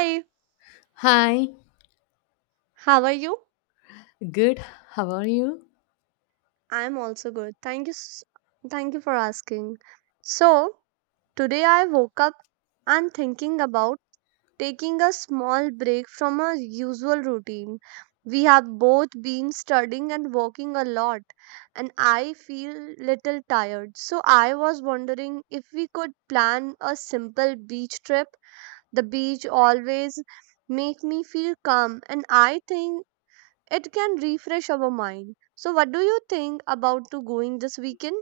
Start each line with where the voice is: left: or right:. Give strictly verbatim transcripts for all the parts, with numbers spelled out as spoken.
right: Hi,
left: Hi,
right: how are you?
left: good. How are you?
right: I'm also good. Thank you. s- Thank you for asking. So, today I woke up and thinking about taking a small break from our usual routine. We have both been studying and working a lot, and I feel little tired. So, I was wondering if we could plan a simple beach trip. The beach always make me feel calm, and I think it can refresh our mind. So what do you think about to going this weekend?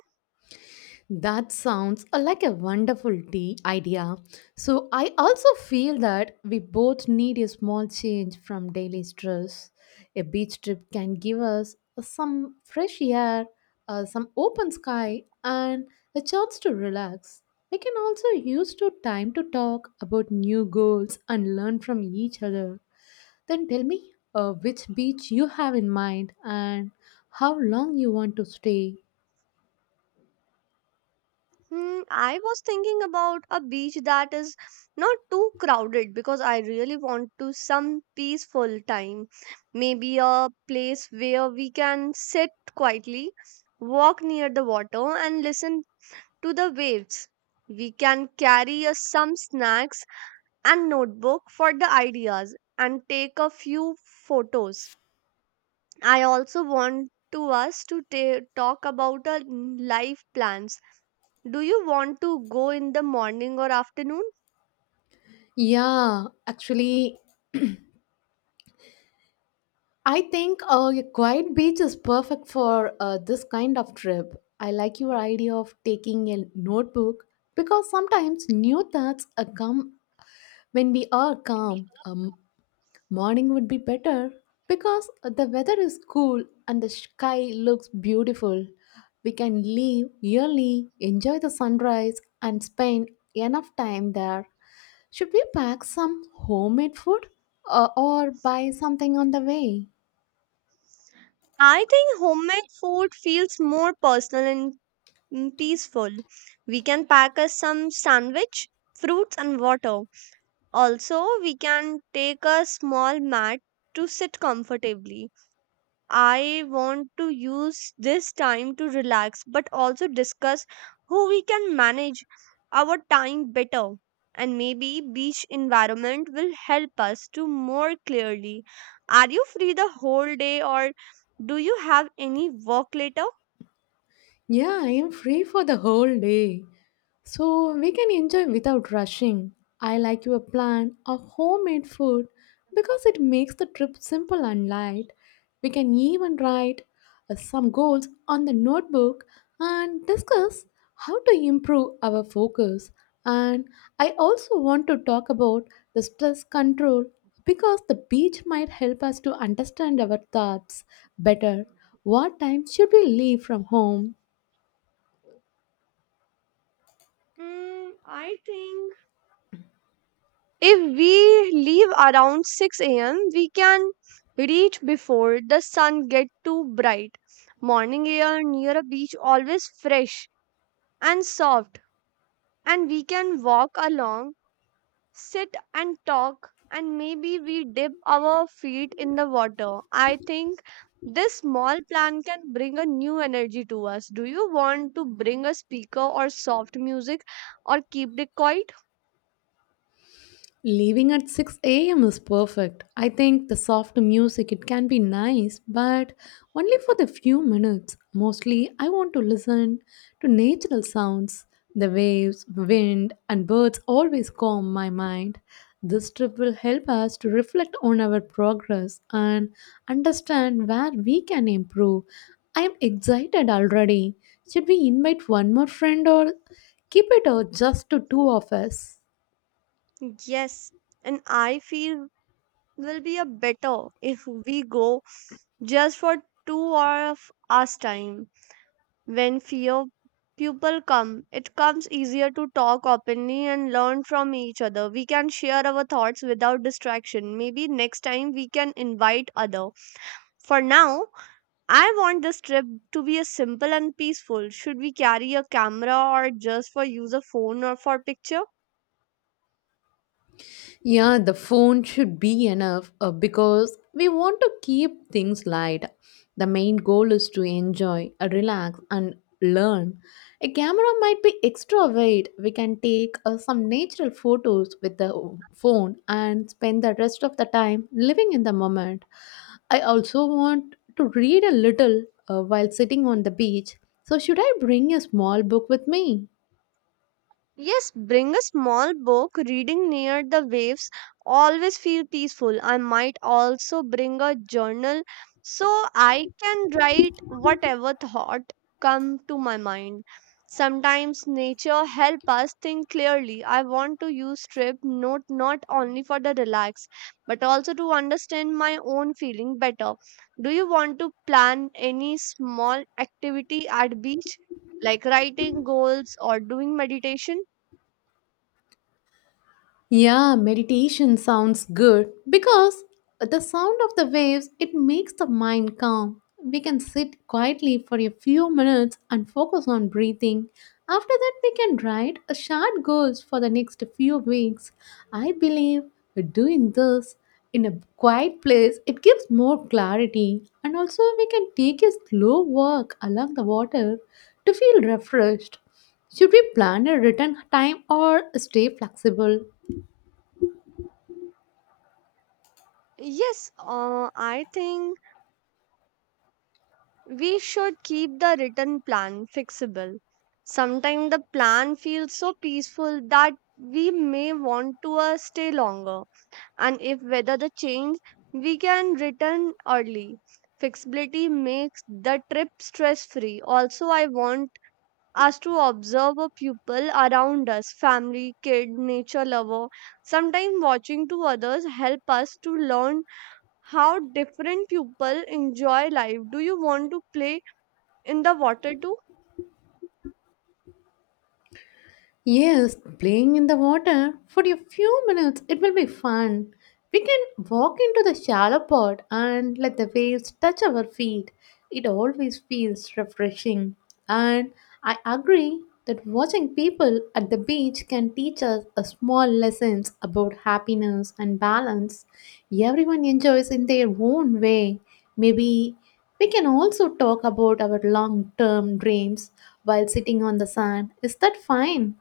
left: That sounds uh, like a wonderful tea idea. So I also feel that we both need a small change from daily stress. A beach trip can give us some fresh air, uh, some open sky, and a chance to relax. We can also use to time to talk about new goals and learn from each other. Then tell me uh, which beach you have in mind and how long you want to stay.
right: Hmm, I was thinking about a beach that is not too crowded because I really want to some peaceful time. Maybe a place where we can sit quietly, walk near the water and listen to the waves. We can carry us some snacks and notebook for the ideas and take a few photos. I also want to us to ta- talk about our life plans. Do you want to go in the morning or afternoon?
left: Yeah, actually, I think uh, a quiet beach is perfect for uh, this kind of trip. I like your idea of taking a notebook because sometimes new thoughts uh, come when we are calm. Um, morning would be better because the weather is cool and the sky looks beautiful. We can leave early, enjoy the sunrise, and spend enough time there. Should we pack some homemade food uh, or buy something on the way?
right: I think homemade food feels more personal and mm, peaceful. We can pack us some sandwich, fruits and water. Also, we can take a small mat to sit comfortably. I want to use this time to relax but also discuss how we can manage our time better. And maybe beach environment will help us to more clearly. Are you free the whole day or do you have any work later?
left: Yeah, I am free for the whole day. So we can enjoy without rushing. I like your plan of homemade food because it makes the trip simple and light. We can even write uh, some goals on the notebook and discuss how to improve our focus. And I also want to talk about the stress control because the beach might help us to understand our thoughts better. What time should we leave from home?
right: Mm, I think if we leave around six a m, we can reach before the sun get too bright. Morning air near a beach always fresh and soft and we can walk along, sit and talk, and maybe we dip our feet in the water. I think this small plan can bring a new energy to us. Do you want to bring a speaker or soft music or keep it quiet?
left: Leaving at six a m is perfect. I think the soft music it can be nice, but only for the few minutes. Mostly I want to listen to natural sounds. The waves, wind and birds always calm my mind. This trip will help us to reflect on our progress and understand where we can improve. I am excited already. Should we invite one more friend or keep it out just to two of us?
right: Yes, and I feel will be a better if we go just for two hours time. When fewer people come, it comes easier to talk openly and learn from each other. We can share our thoughts without distraction. Maybe next time we can invite other. For now, I want this trip to be a simple and peaceful. Should we carry a camera or just for use a phone or for picture?
left: Yeah, the phone should be enough uh, because we want to keep things light. The main goal is to enjoy, uh, relax, and learn. A camera might be extra weight. We can take uh, some natural photos with the phone and spend the rest of the time living in the moment. I also want to read a little uh, while sitting on the beach. So, should I bring a small book with me?
right: Yes, bring a small book. Reading near the waves always feel peaceful. I might also bring a journal so I can write whatever thought come to my mind. Sometimes nature help us think clearly. I want to use trip note not only for the relax but also to understand my own feeling better. Do you want to plan any small activity at beach like writing goals or doing meditation?
left: Yeah, meditation sounds good because the sound of the waves it makes the mind calm. We can sit quietly for a few minutes and focus on breathing. After that we can write a short goals for the next few weeks. I believe doing this in a quiet place it gives more clarity and also we can take a slow walk along the water to feel refreshed. Should we plan a return time or stay flexible?
right: Yes, uh, I think we should keep the written plan fixable. Sometimes the plan feels so peaceful that we may want to uh, stay longer. And if weather the change, we can return early. Flexibility makes the trip stress free. Also, I want us to observe a people around us, family, kid, nature lover. Sometimes watching to others help us to learn how different people enjoy life. Do you want to play in the water too?
left: Yes, playing in the water for a few minutes, it will be fun. We can walk into the shallow pond and let the waves touch our feet. It always feels refreshing. And I agree that watching people at the beach can teach us a small lessons about happiness and balance. Everyone enjoys in their own way. Maybe we can also talk about our long-term dreams while sitting on the sand. Is that fine?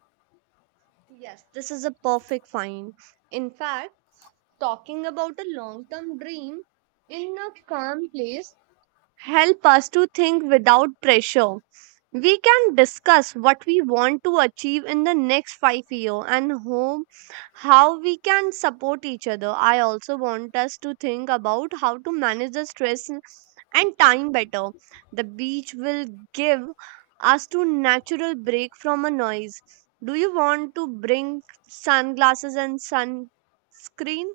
right: Yes, this is a perfect find. In fact, talking about a long term dream in a calm place help us to think without pressure. We can discuss what we want to achieve in the next five years and home, how we can support each other. I also want us to think about how to manage the stress and time better. The beach will give us to natural break from a noise. Do you want to bring sunglasses and sunscreen?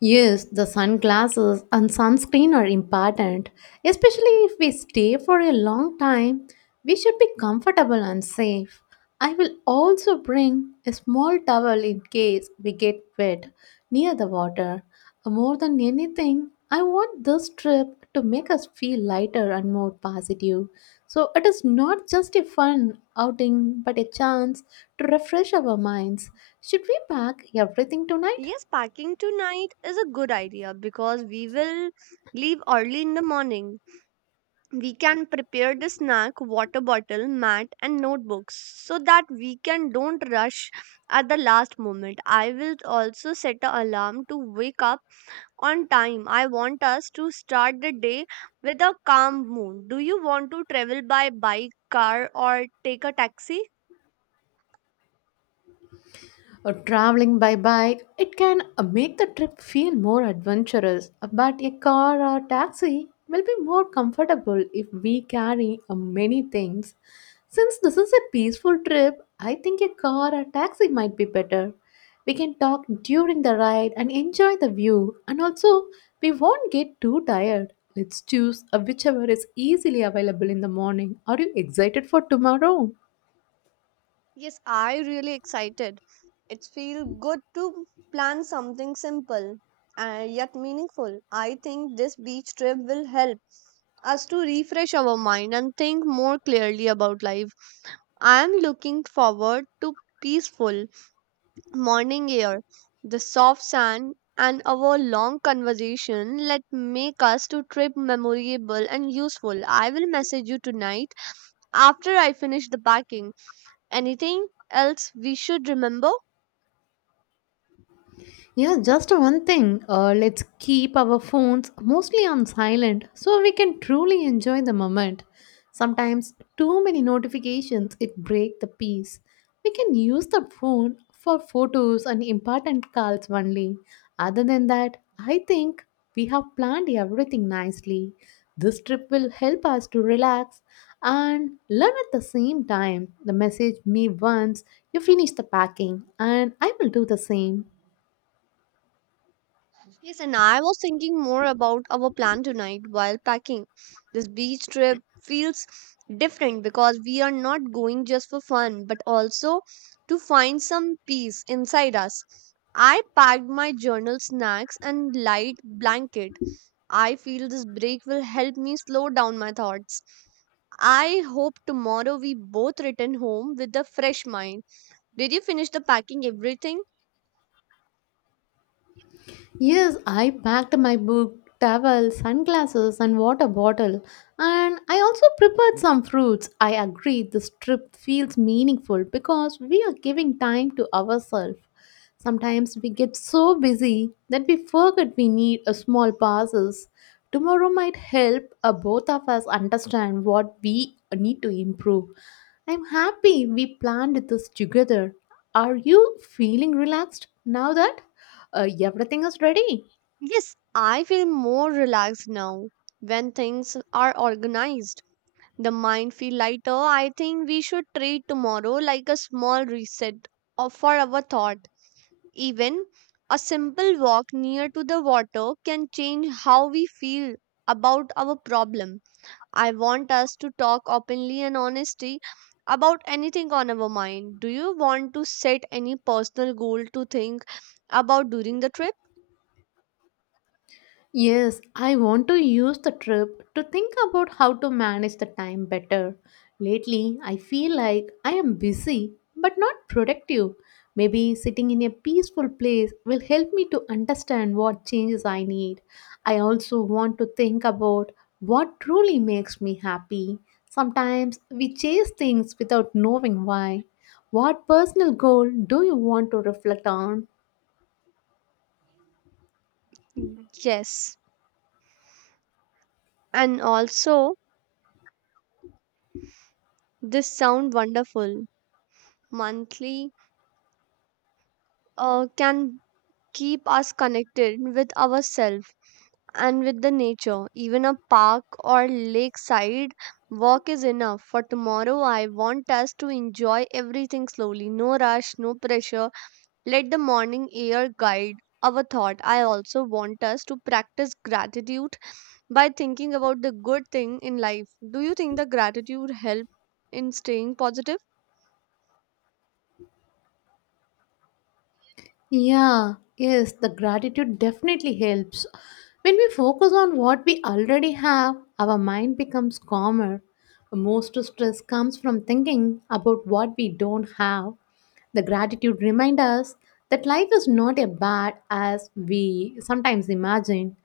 left: Yes, the sunglasses and sunscreen are important, especially if we stay for a long time. We should be comfortable and safe. I will also bring a small towel in case we get wet near the water. More than anything, I want this trip to make us feel lighter and more positive. So it is not just a fun outing but a chance to refresh our minds. Should we pack everything tonight?
right: Yes, packing tonight is a good idea because we will leave early in the morning. We can prepare the snack, water bottle, mat and notebooks so that we can don't rush at the last moment. I will also set an alarm to wake up on time. I want us to start the day with a calm mood. Do you want to travel by bike, car or take a taxi?
left: Or traveling by bike, it can uh, make the trip feel more adventurous. Uh, But a car or taxi will be more comfortable if we carry uh, many things. Since this is a peaceful trip, I think a car or taxi might be better. We can talk during the ride and enjoy the view, and also we won't get too tired. Let's choose uh, whichever is easily available in the morning. Are you excited for tomorrow?
right: Yes, I really excited. It feels good to plan something simple and yet meaningful. I think this beach trip will help us to refresh our mind and think more clearly about life. I am looking forward to peaceful morning air, the soft sand, and our long conversation let make us to trip memorable and useful. I will message you tonight after I finish the packing. Anything else we should remember?
left: Yeah, just one thing. Uh, let's keep our phones mostly on silent so we can truly enjoy the moment. Sometimes too many notifications it break the peace. We can use the phone for photos and important calls only. Other than that, I think we have planned everything nicely. This trip will help us to relax and learn at the same time. The message me once you finish the packing and I will do the same.
right: Yes, and I was thinking more about our plan tonight while packing. This beach trip feels different because we are not going just for fun, but also to find some peace inside us. I packed my journal snacks and light blanket. I feel this break will help me slow down my thoughts. I hope tomorrow we both return home with a fresh mind. Did you finish the packing everything?
left: Yes, I packed my book, towel, sunglasses, and water bottle, and I also prepared some fruits. I agree this trip feels meaningful because we are giving time to ourselves. Sometimes we get so busy that we forget we need a small pauses. Tomorrow might help uh, both of us understand what we need to improve. I'm happy we planned this together. Are you feeling relaxed now that? Uh, everything is ready?
right: Yes, I feel more relaxed now when things are organized. The mind feel lighter. I think we should treat tomorrow like a small reset of for our thought. Even a simple walk near to the water can change how we feel about our problem. I want us to talk openly and honestly about anything on our mind. Do you want to set any personal goal to think about during the trip?
left: Yes, I want to use the trip to think about how to manage the time better. Lately, I feel like I am busy but not productive. Maybe sitting in a peaceful place will help me to understand what changes I need. I also want to think about what truly makes me happy. Sometimes we chase things without knowing why. What personal goal do you want to reflect on?
right: Yes, and also this sound wonderful monthly uh, can keep us connected with ourselves and with the nature. Even a park or lakeside walk is enough. For tomorrow I want us to enjoy everything slowly, no rush, no pressure. Let the morning air guide our thought. I also want us to practice gratitude by thinking about the good thing in life. Do you think the gratitude help in staying positive?
left: Yeah, yes, the gratitude definitely helps. When we focus on what we already have, our mind becomes calmer. Most stress comes from thinking about what we don't have. The gratitude reminds us that life is not as bad as we sometimes imagine.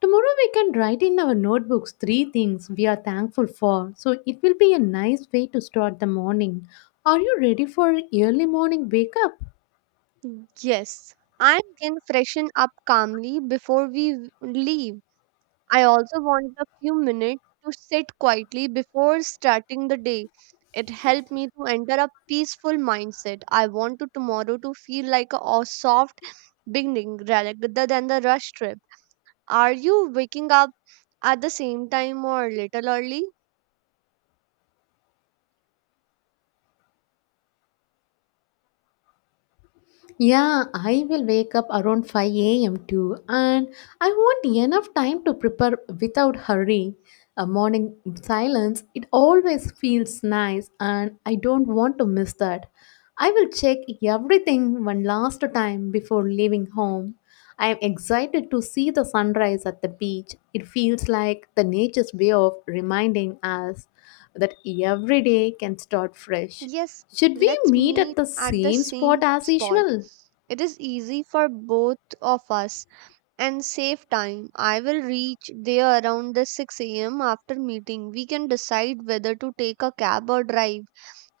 left: Tomorrow we can write in our notebooks three things we are thankful for. So it will be a nice way to start the morning. Are you ready for early morning wake up?
right: Mm, Yes, and can freshen up calmly before we w- leave. I also want a few minutes to sit quietly before starting the day. It helped me to enter a peaceful mindset. I want to tomorrow to feel like a a soft beginning rather than the rush trip. Are you waking up at the same time or a little early?
left: Yeah, I will wake up around five a m too, and I want enough time to prepare without hurry. A morning silence, it always feels nice, and I don't want to miss that. I will check everything one last time before leaving home. I am excited to see the sunrise at the beach. It feels like the nature's way of reminding us that every day can start fresh.
right: Yes,
left: Should we
right: let's
left: meet at
right: meet
left: the
right: at the
left: same spot
right: same
left: as
right: spot.
left: usual?
right: It is easy for both of us and save time. I will reach there around the six a m after meeting. We can decide whether to take a cab or drive.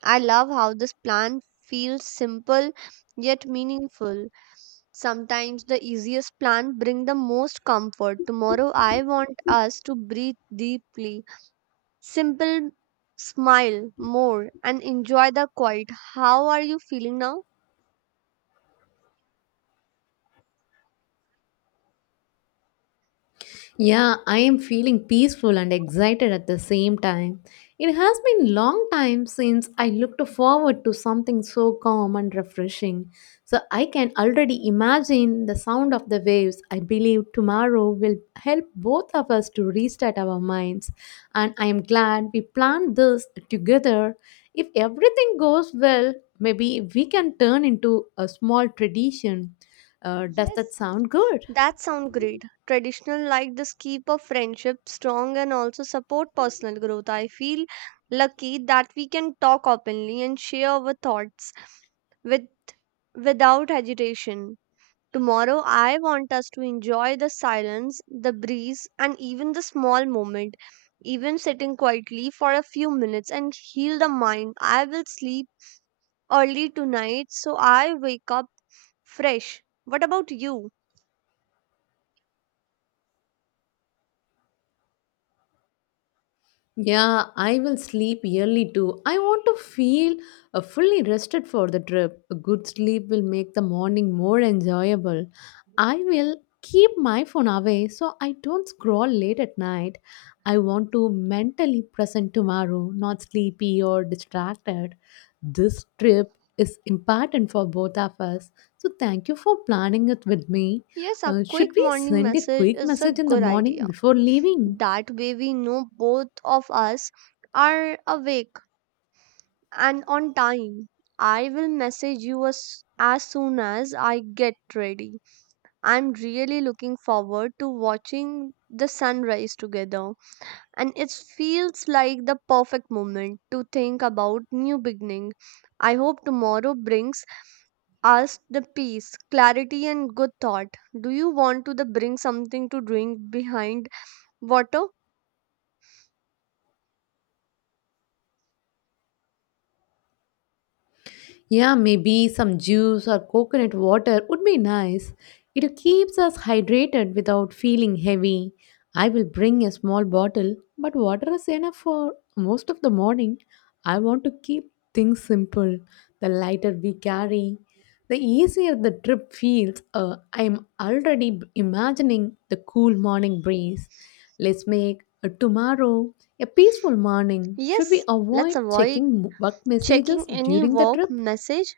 right: I love how this plan feels simple yet meaningful. Sometimes the easiest plan bring the most comfort. Tomorrow I want us to breathe deeply. Simple smile more and enjoy the quiet. How are you feeling now?
left: Yeah, I am feeling peaceful and excited at the same time. It has been long time since I looked forward to something so calm and refreshing. So I can already imagine the sound of the waves. I believe tomorrow will help both of us to restart our minds. And I am glad we planned this together. If everything goes well, maybe we can turn into a small tradition. Uh, does that
right: Yes,
left: sound good?
right: that sounds great. Traditional like this keep a friendship strong and also support personal growth. I feel lucky that we can talk openly and share our thoughts with without agitation. Tomorrow I want us to enjoy the silence, the breeze and even the small moment. Even sitting quietly for a few minutes and heal the mind. I will sleep early tonight so I wake up fresh. What about you?
left: Yeah, I will sleep early too. I want to feel uh, fully rested for the trip. A good sleep will make the morning more enjoyable. I will keep my phone away so I don't scroll late at night. I want to mentally present tomorrow, not sleepy or distracted. This trip is important for both of us. So thank you for planning it with me.
right: Yes, a
left: Uh, should
right: quick
left: we
right: morning
left: send a
right: message
left: quick
right: is a
left: message in the
right: good
left: morning
right: idea.
left: before leaving?
right: That way, we know both of us are awake and on time. I will message you as, as soon as I get ready. I'm really looking forward to watching the sunrise together, and it feels like the perfect moment to think about new beginning. I hope tomorrow brings asked the peace, clarity, and good thought. Do you want to the bring something to drink behind water?
left: Yeah, maybe some juice or coconut water would be nice. It keeps us hydrated without feeling heavy. I will bring a small bottle, but water is enough for most of the morning. I want to keep things simple. The lighter we carry, the easier the trip feels. Uh, I am already imagining the cool morning breeze. Let's make a tomorrow a peaceful morning. Should we
right: Yes, let's
left: avoid
right: avoid
left: checking work messages
right: checking any
left: during the
right: work
left: trip?
right: message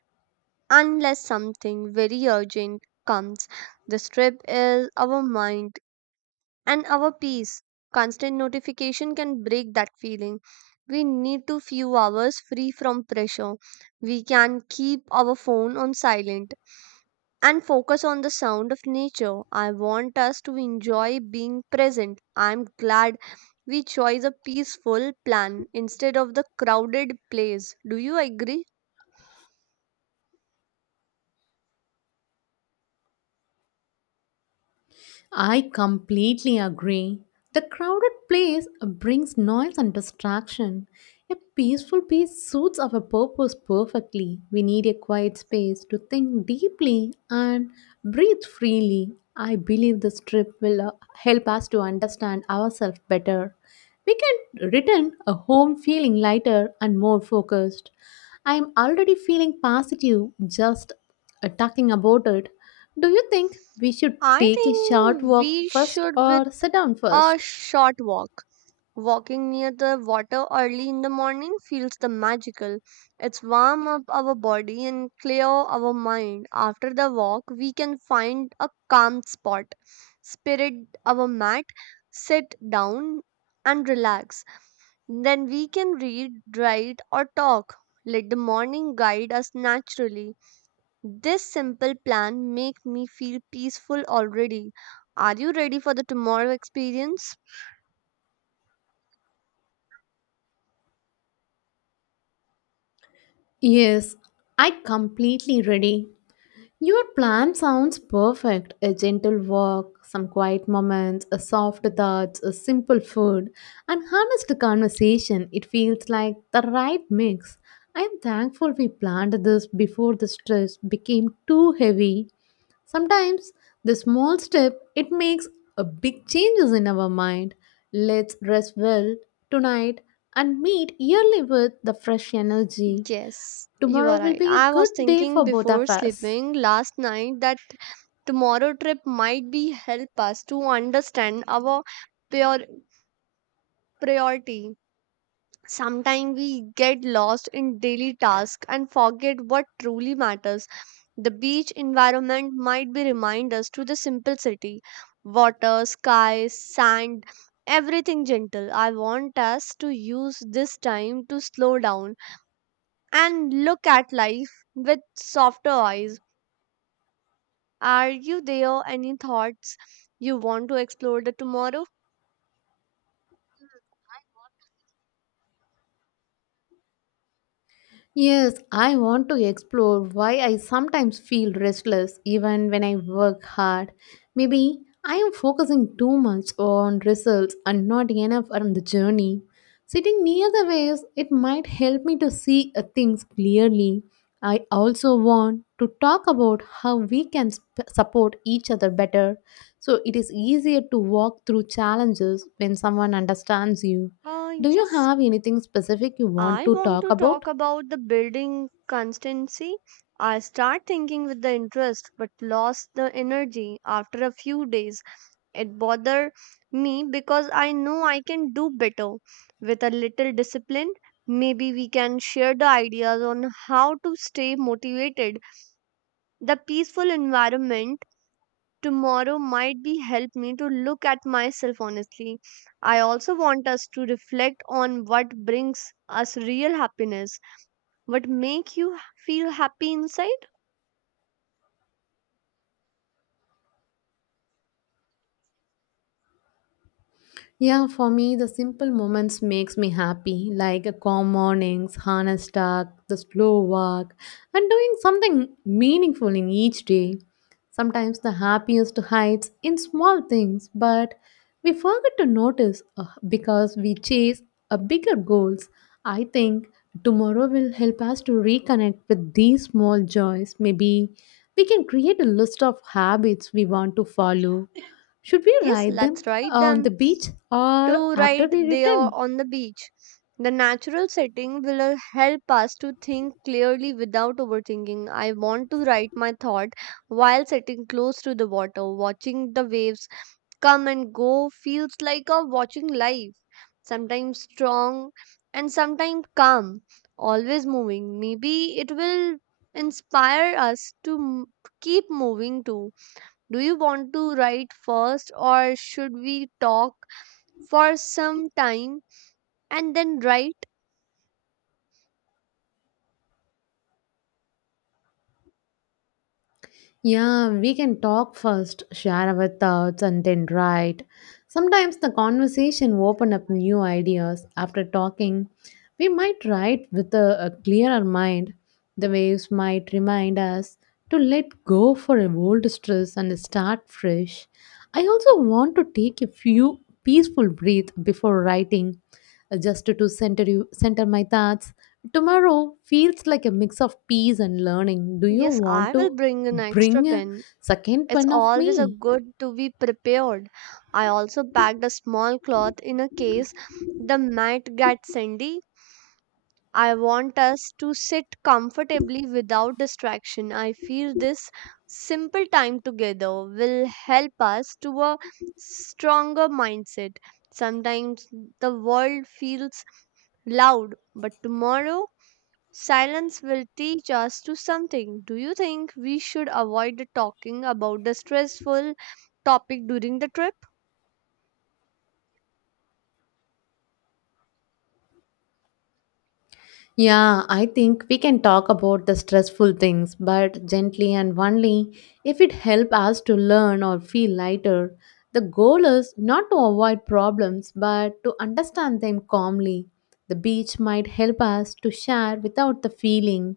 right: unless something very urgent comes. The strip is our mind and our peace. Constant notification can break that feeling. We need to few hours free from pressure. We can keep our phone on silent and focus on the sound of nature. I want us to enjoy being present. I'm glad we chose a peaceful plan instead of the crowded place. Do you agree?
left: I completely agree. The crowded place brings noise and distraction. A peaceful piece suits our purpose perfectly. We need a quiet space to think deeply and breathe freely. I believe this trip will uh, help us to understand ourselves better. We can return a home feeling lighter and more focused. I am already feeling positive just uh, talking about it. Do you think we should
right: I
left: take a short
right: think we
left: walk first
right: should with
left: or sit down
right: a
left: first?
right: short walk. Walking near the water early in the morning feels the magical. It's warm up our body and clear our mind. After the walk, we can find a calm spot, spread our mat, sit down and relax. Then we can read, write or talk. Let the morning guide us naturally. This simple plan make me feel peaceful already. Are you ready for the tomorrow experience?
left: Yes, I completely ready. Your plan sounds perfect. A gentle walk, some quiet moments, a soft touch, a simple food, and honest conversation. It feels like the right mix. I am thankful we planned this before the stress became too heavy. Sometimes the small step it makes a big changes in our mind. Let's rest well tonight and meet early with the fresh energy.
right: Yes, you are
left: Tomorrow will
right: right.
left: be a
right: I was
left: good day for
right: thinking
left: both
right: before
left: of us.
right: sleeping last night that tomorrow trip might be help us to understand our prior priority. Sometimes we get lost in daily tasks and forget what truly matters. The beach environment might be remind us to the simple city. Water, sky, sand, everything gentle. I want us to use this time to slow down and look at life with softer eyes. Are you there? Any thoughts you want to explore the tomorrow?
left: Yes, I want to explore why I sometimes feel restless even when I work hard. Maybe I am focusing too much on results and not enough on the journey. Sitting near the waves, it might help me to see uh, things clearly. I also want to talk about how we can sp- support each other better so it is easier to walk through challenges when someone understands you.
right: Uh,
left: Do you
right: yes,
left: have anything specific you want
right: I
left: to
right: want
left: talk
right: to talk
left: about?
right: about the building constancy. I start thinking with the interest but lost the energy after a few days. It bothered me because I know I can do better with a little discipline. Maybe we can share the ideas on how to stay motivated. The peaceful environment tomorrow might be help me to look at myself honestly. I also want us to reflect on what brings us real happiness, what make you h- feel happy inside.
left: Yeah, for me, the simple moments makes me happy, like a calm mornings, honest talk, the slow walk, and doing something meaningful in each day. Sometimes the happiest hides in small things, but we forget to notice uh, because we chase a bigger goals. I think tomorrow will help us to reconnect with these small joys. Maybe we can create a list of habits we want to follow, should we
right: Yes,
left: ride
right: let's
left: them
right: write
left: on
right: them
left: the beach or
right: to right
left: after we
right: there
left: return?
right: on the beach. The natural setting will uh, help us to think clearly without overthinking. I want to write my thought while sitting close to the water, watching the waves come and go feels like a watching life, sometimes strong and sometimes calm, always moving. Maybe it will inspire us to m- keep moving too. Do you want to write first, or should we talk for some time and then write?
left: Yeah, we can talk first, share our thoughts, and then write. Sometimes the conversation open up new ideas. After talking, we might write with a, a clearer mind. The waves might remind us to let go for a old stress and start fresh. I also want to take a few peaceful breath before writing, uh, just to center you, center my thoughts. Tomorrow feels like a mix of peace and learning. Do you
right: Yes, I
left: want
right: will
left: to
right: bring an extra
left: bring a
right: pen.
left: second
right: It's
left: pun of
right: always a
left: me.
right: good to be prepared. I also packed a small cloth in a case the mat got sandy. I want us to sit comfortably without distraction. I feel this simple time together will help us to a stronger mindset. Sometimes the world feels loud, but tomorrow silence will teach us to something. Do you think we should avoid talking about the stressful topic during the trip?
left: Yeah, I think we can talk about the stressful things, but gently and only if it helps us to learn or feel lighter. The goal is not to avoid problems but to understand them calmly. The beach might help us to share without the feeling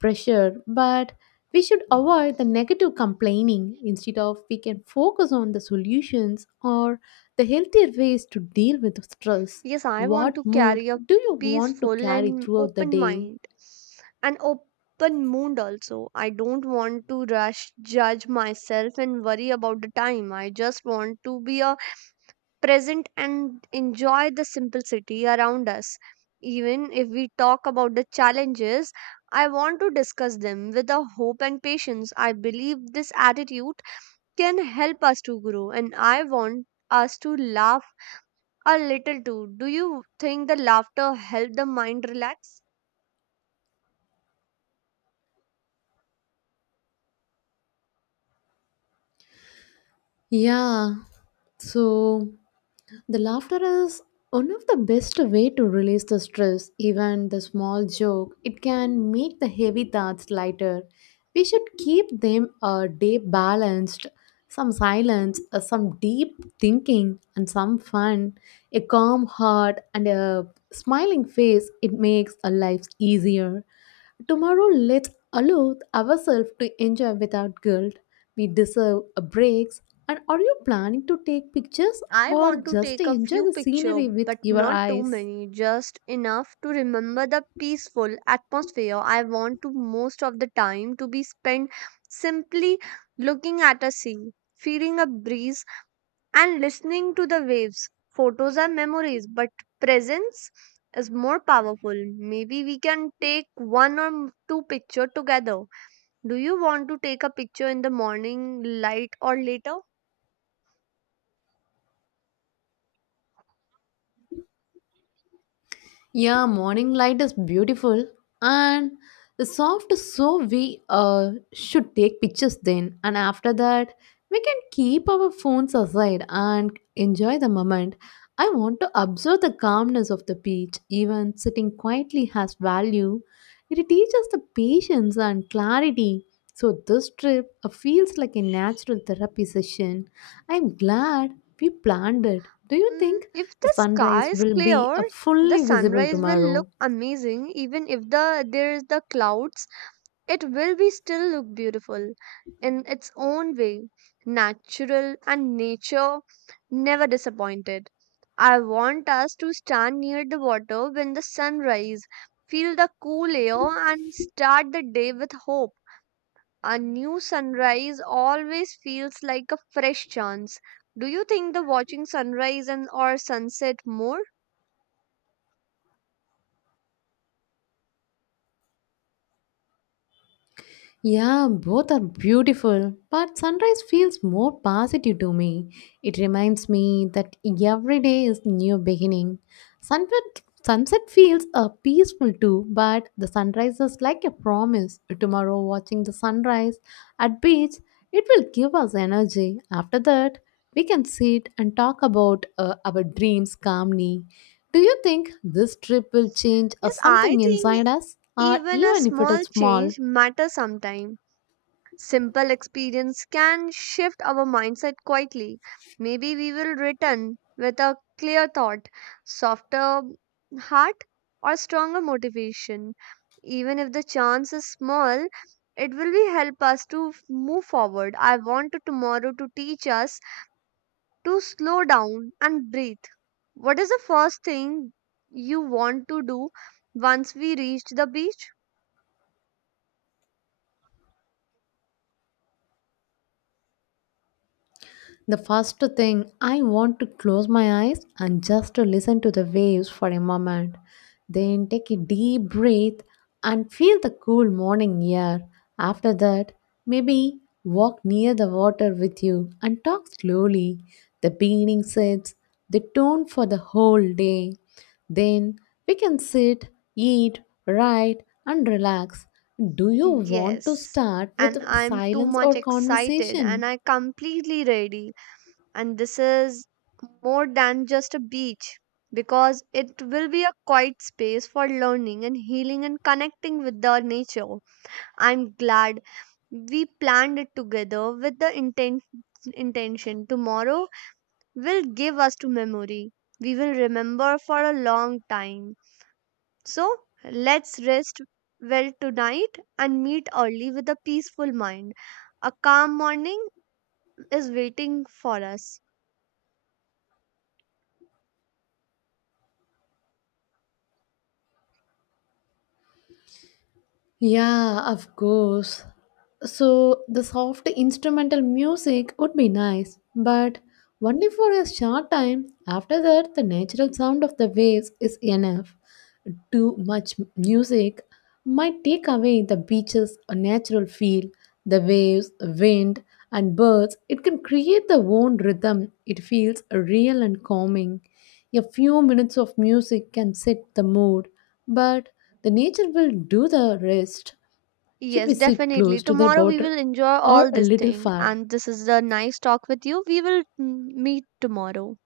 left: pressure, but we should avoid the negative complaining. Instead of we can focus on the solutions or the healthier ways to deal with stress.
right: Yes, I want to
left: What mood
right: carry a
left: do you want to
right: peaceful
left: carry
right: and
left: throughout the
right: open
left: day?
right: mind, an open mood also. I don't want to rush, judge myself, and worry about the time. I just want to be a present and enjoy the simplicity around us. Even if we talk about the challenges, I want to discuss them with a hope and patience. I believe this attitude can help us to grow, and I want us to laugh a little too. Do you think the laughter helped the mind relax?
left: Yeah, so the laughter is one of the best way to release the stress. Even the small joke, it can make the heavy thoughts lighter. We should keep them a day balanced. Some silence, uh, some deep thinking, and some fun. A calm heart and a smiling face, it makes a life easier. Tomorrow, let's allow ourselves to enjoy without guilt. We deserve a breaks. And are you planning to take pictures
right: I
left: or
right: want to
left: just
right: take a
left: enjoy
right: few
left: the
right: pictures,
left: scenery with
right: but
left: your
right: not too
left: eyes?
right: many, just enough to remember the peaceful atmosphere. I want to most of the time to be spent simply looking at a sea, feeling a breeze, and listening to the waves. Photos are memories, but presence is more powerful. Maybe we can take one or two pictures together. Do you want to take a picture in the morning light or later?
left: Yeah, morning light is beautiful and the soft, so we uh, should take pictures then. And after that, we can keep our phones aside and enjoy the moment. I want to observe the calmness of the beach, even sitting quietly has value. It teaches the patience and clarity. So, this trip uh, feels like a natural therapy session. I'm glad we planned it. Do you
right: Mm,
left: think
right: if
left: the
right: the sky
left: sunrise
right: is
left: will be
right: clear,
left: uh,
right: the
left: fully visible
right: sunrise will look
left: tomorrow?
right: amazing. Even if the there is the clouds, it will be still look beautiful in its own way. Natural and nature never disappointed. I want us to stand near the water when the sun rise, feel the cool air and start the day with hope. A new sunrise always feels like a fresh chance. Do you think the watching sunrise and or sunset more?
left: Yeah, both are beautiful, but sunrise feels more positive to me. It reminds me that every day is new beginning. Sunset sunset feels uh, peaceful too, but the sunrise is like a promise. Tomorrow watching the sunrise at beach, it will give us energy. After that, we can sit and talk about uh, our dreams calmly. Do you think this trip will change uh,
right: Yes, I
left: something
right: think
left: inside us or
right: even a
left: even if it
right: small
left: is small?
right: change matters sometimes. Simple experience can shift our mindset quietly. Maybe we will return with a clear thought, softer heart, or stronger motivation. Even if the chance is small, it will be help us to f- move forward. I want to tomorrow to teach us to slow down and breathe. What is the first thing you want to do once we reach the beach?
left: The first thing, I want to close my eyes and just to listen to the waves for a moment. Then take a deep breath and feel the cool morning air. After that, maybe walk near the water with you and talk slowly. The beginning sets the tone for the whole day. Then we can sit, eat, write, and relax. Do you want to
right: Yes,
left: start with
right: and I'm too
left: silence
right: much
left: or
right: excited and
left: conversation?
right: I completely ready. And this is more than just a beach because it will be a quiet space for learning and healing and connecting with the nature. I'm glad we planned it together with the inten- intention. Tomorrow will give us to memory. We will remember for a long time. So let's rest well tonight and meet early with a peaceful mind. A calm morning is waiting for us.
left: Yeah, of course. So the soft instrumental music would be nice, but only for a short time. After that, the natural sound of the waves is enough. Too much music might take away the beach's natural feel. The waves, wind, and birds, it can create the own rhythm. It feels real and calming. A few minutes of music can set the mood, but the nature will do the rest. Should we
right: Yes,
left: sit
right: definitely.
left: close to the
right: Tomorrow we
left: water
right: will enjoy
left: or
right: all
left: a
right: this
left: little
right: thing.
left: far?
right: And this is a nice talk with you. We will mm, meet tomorrow.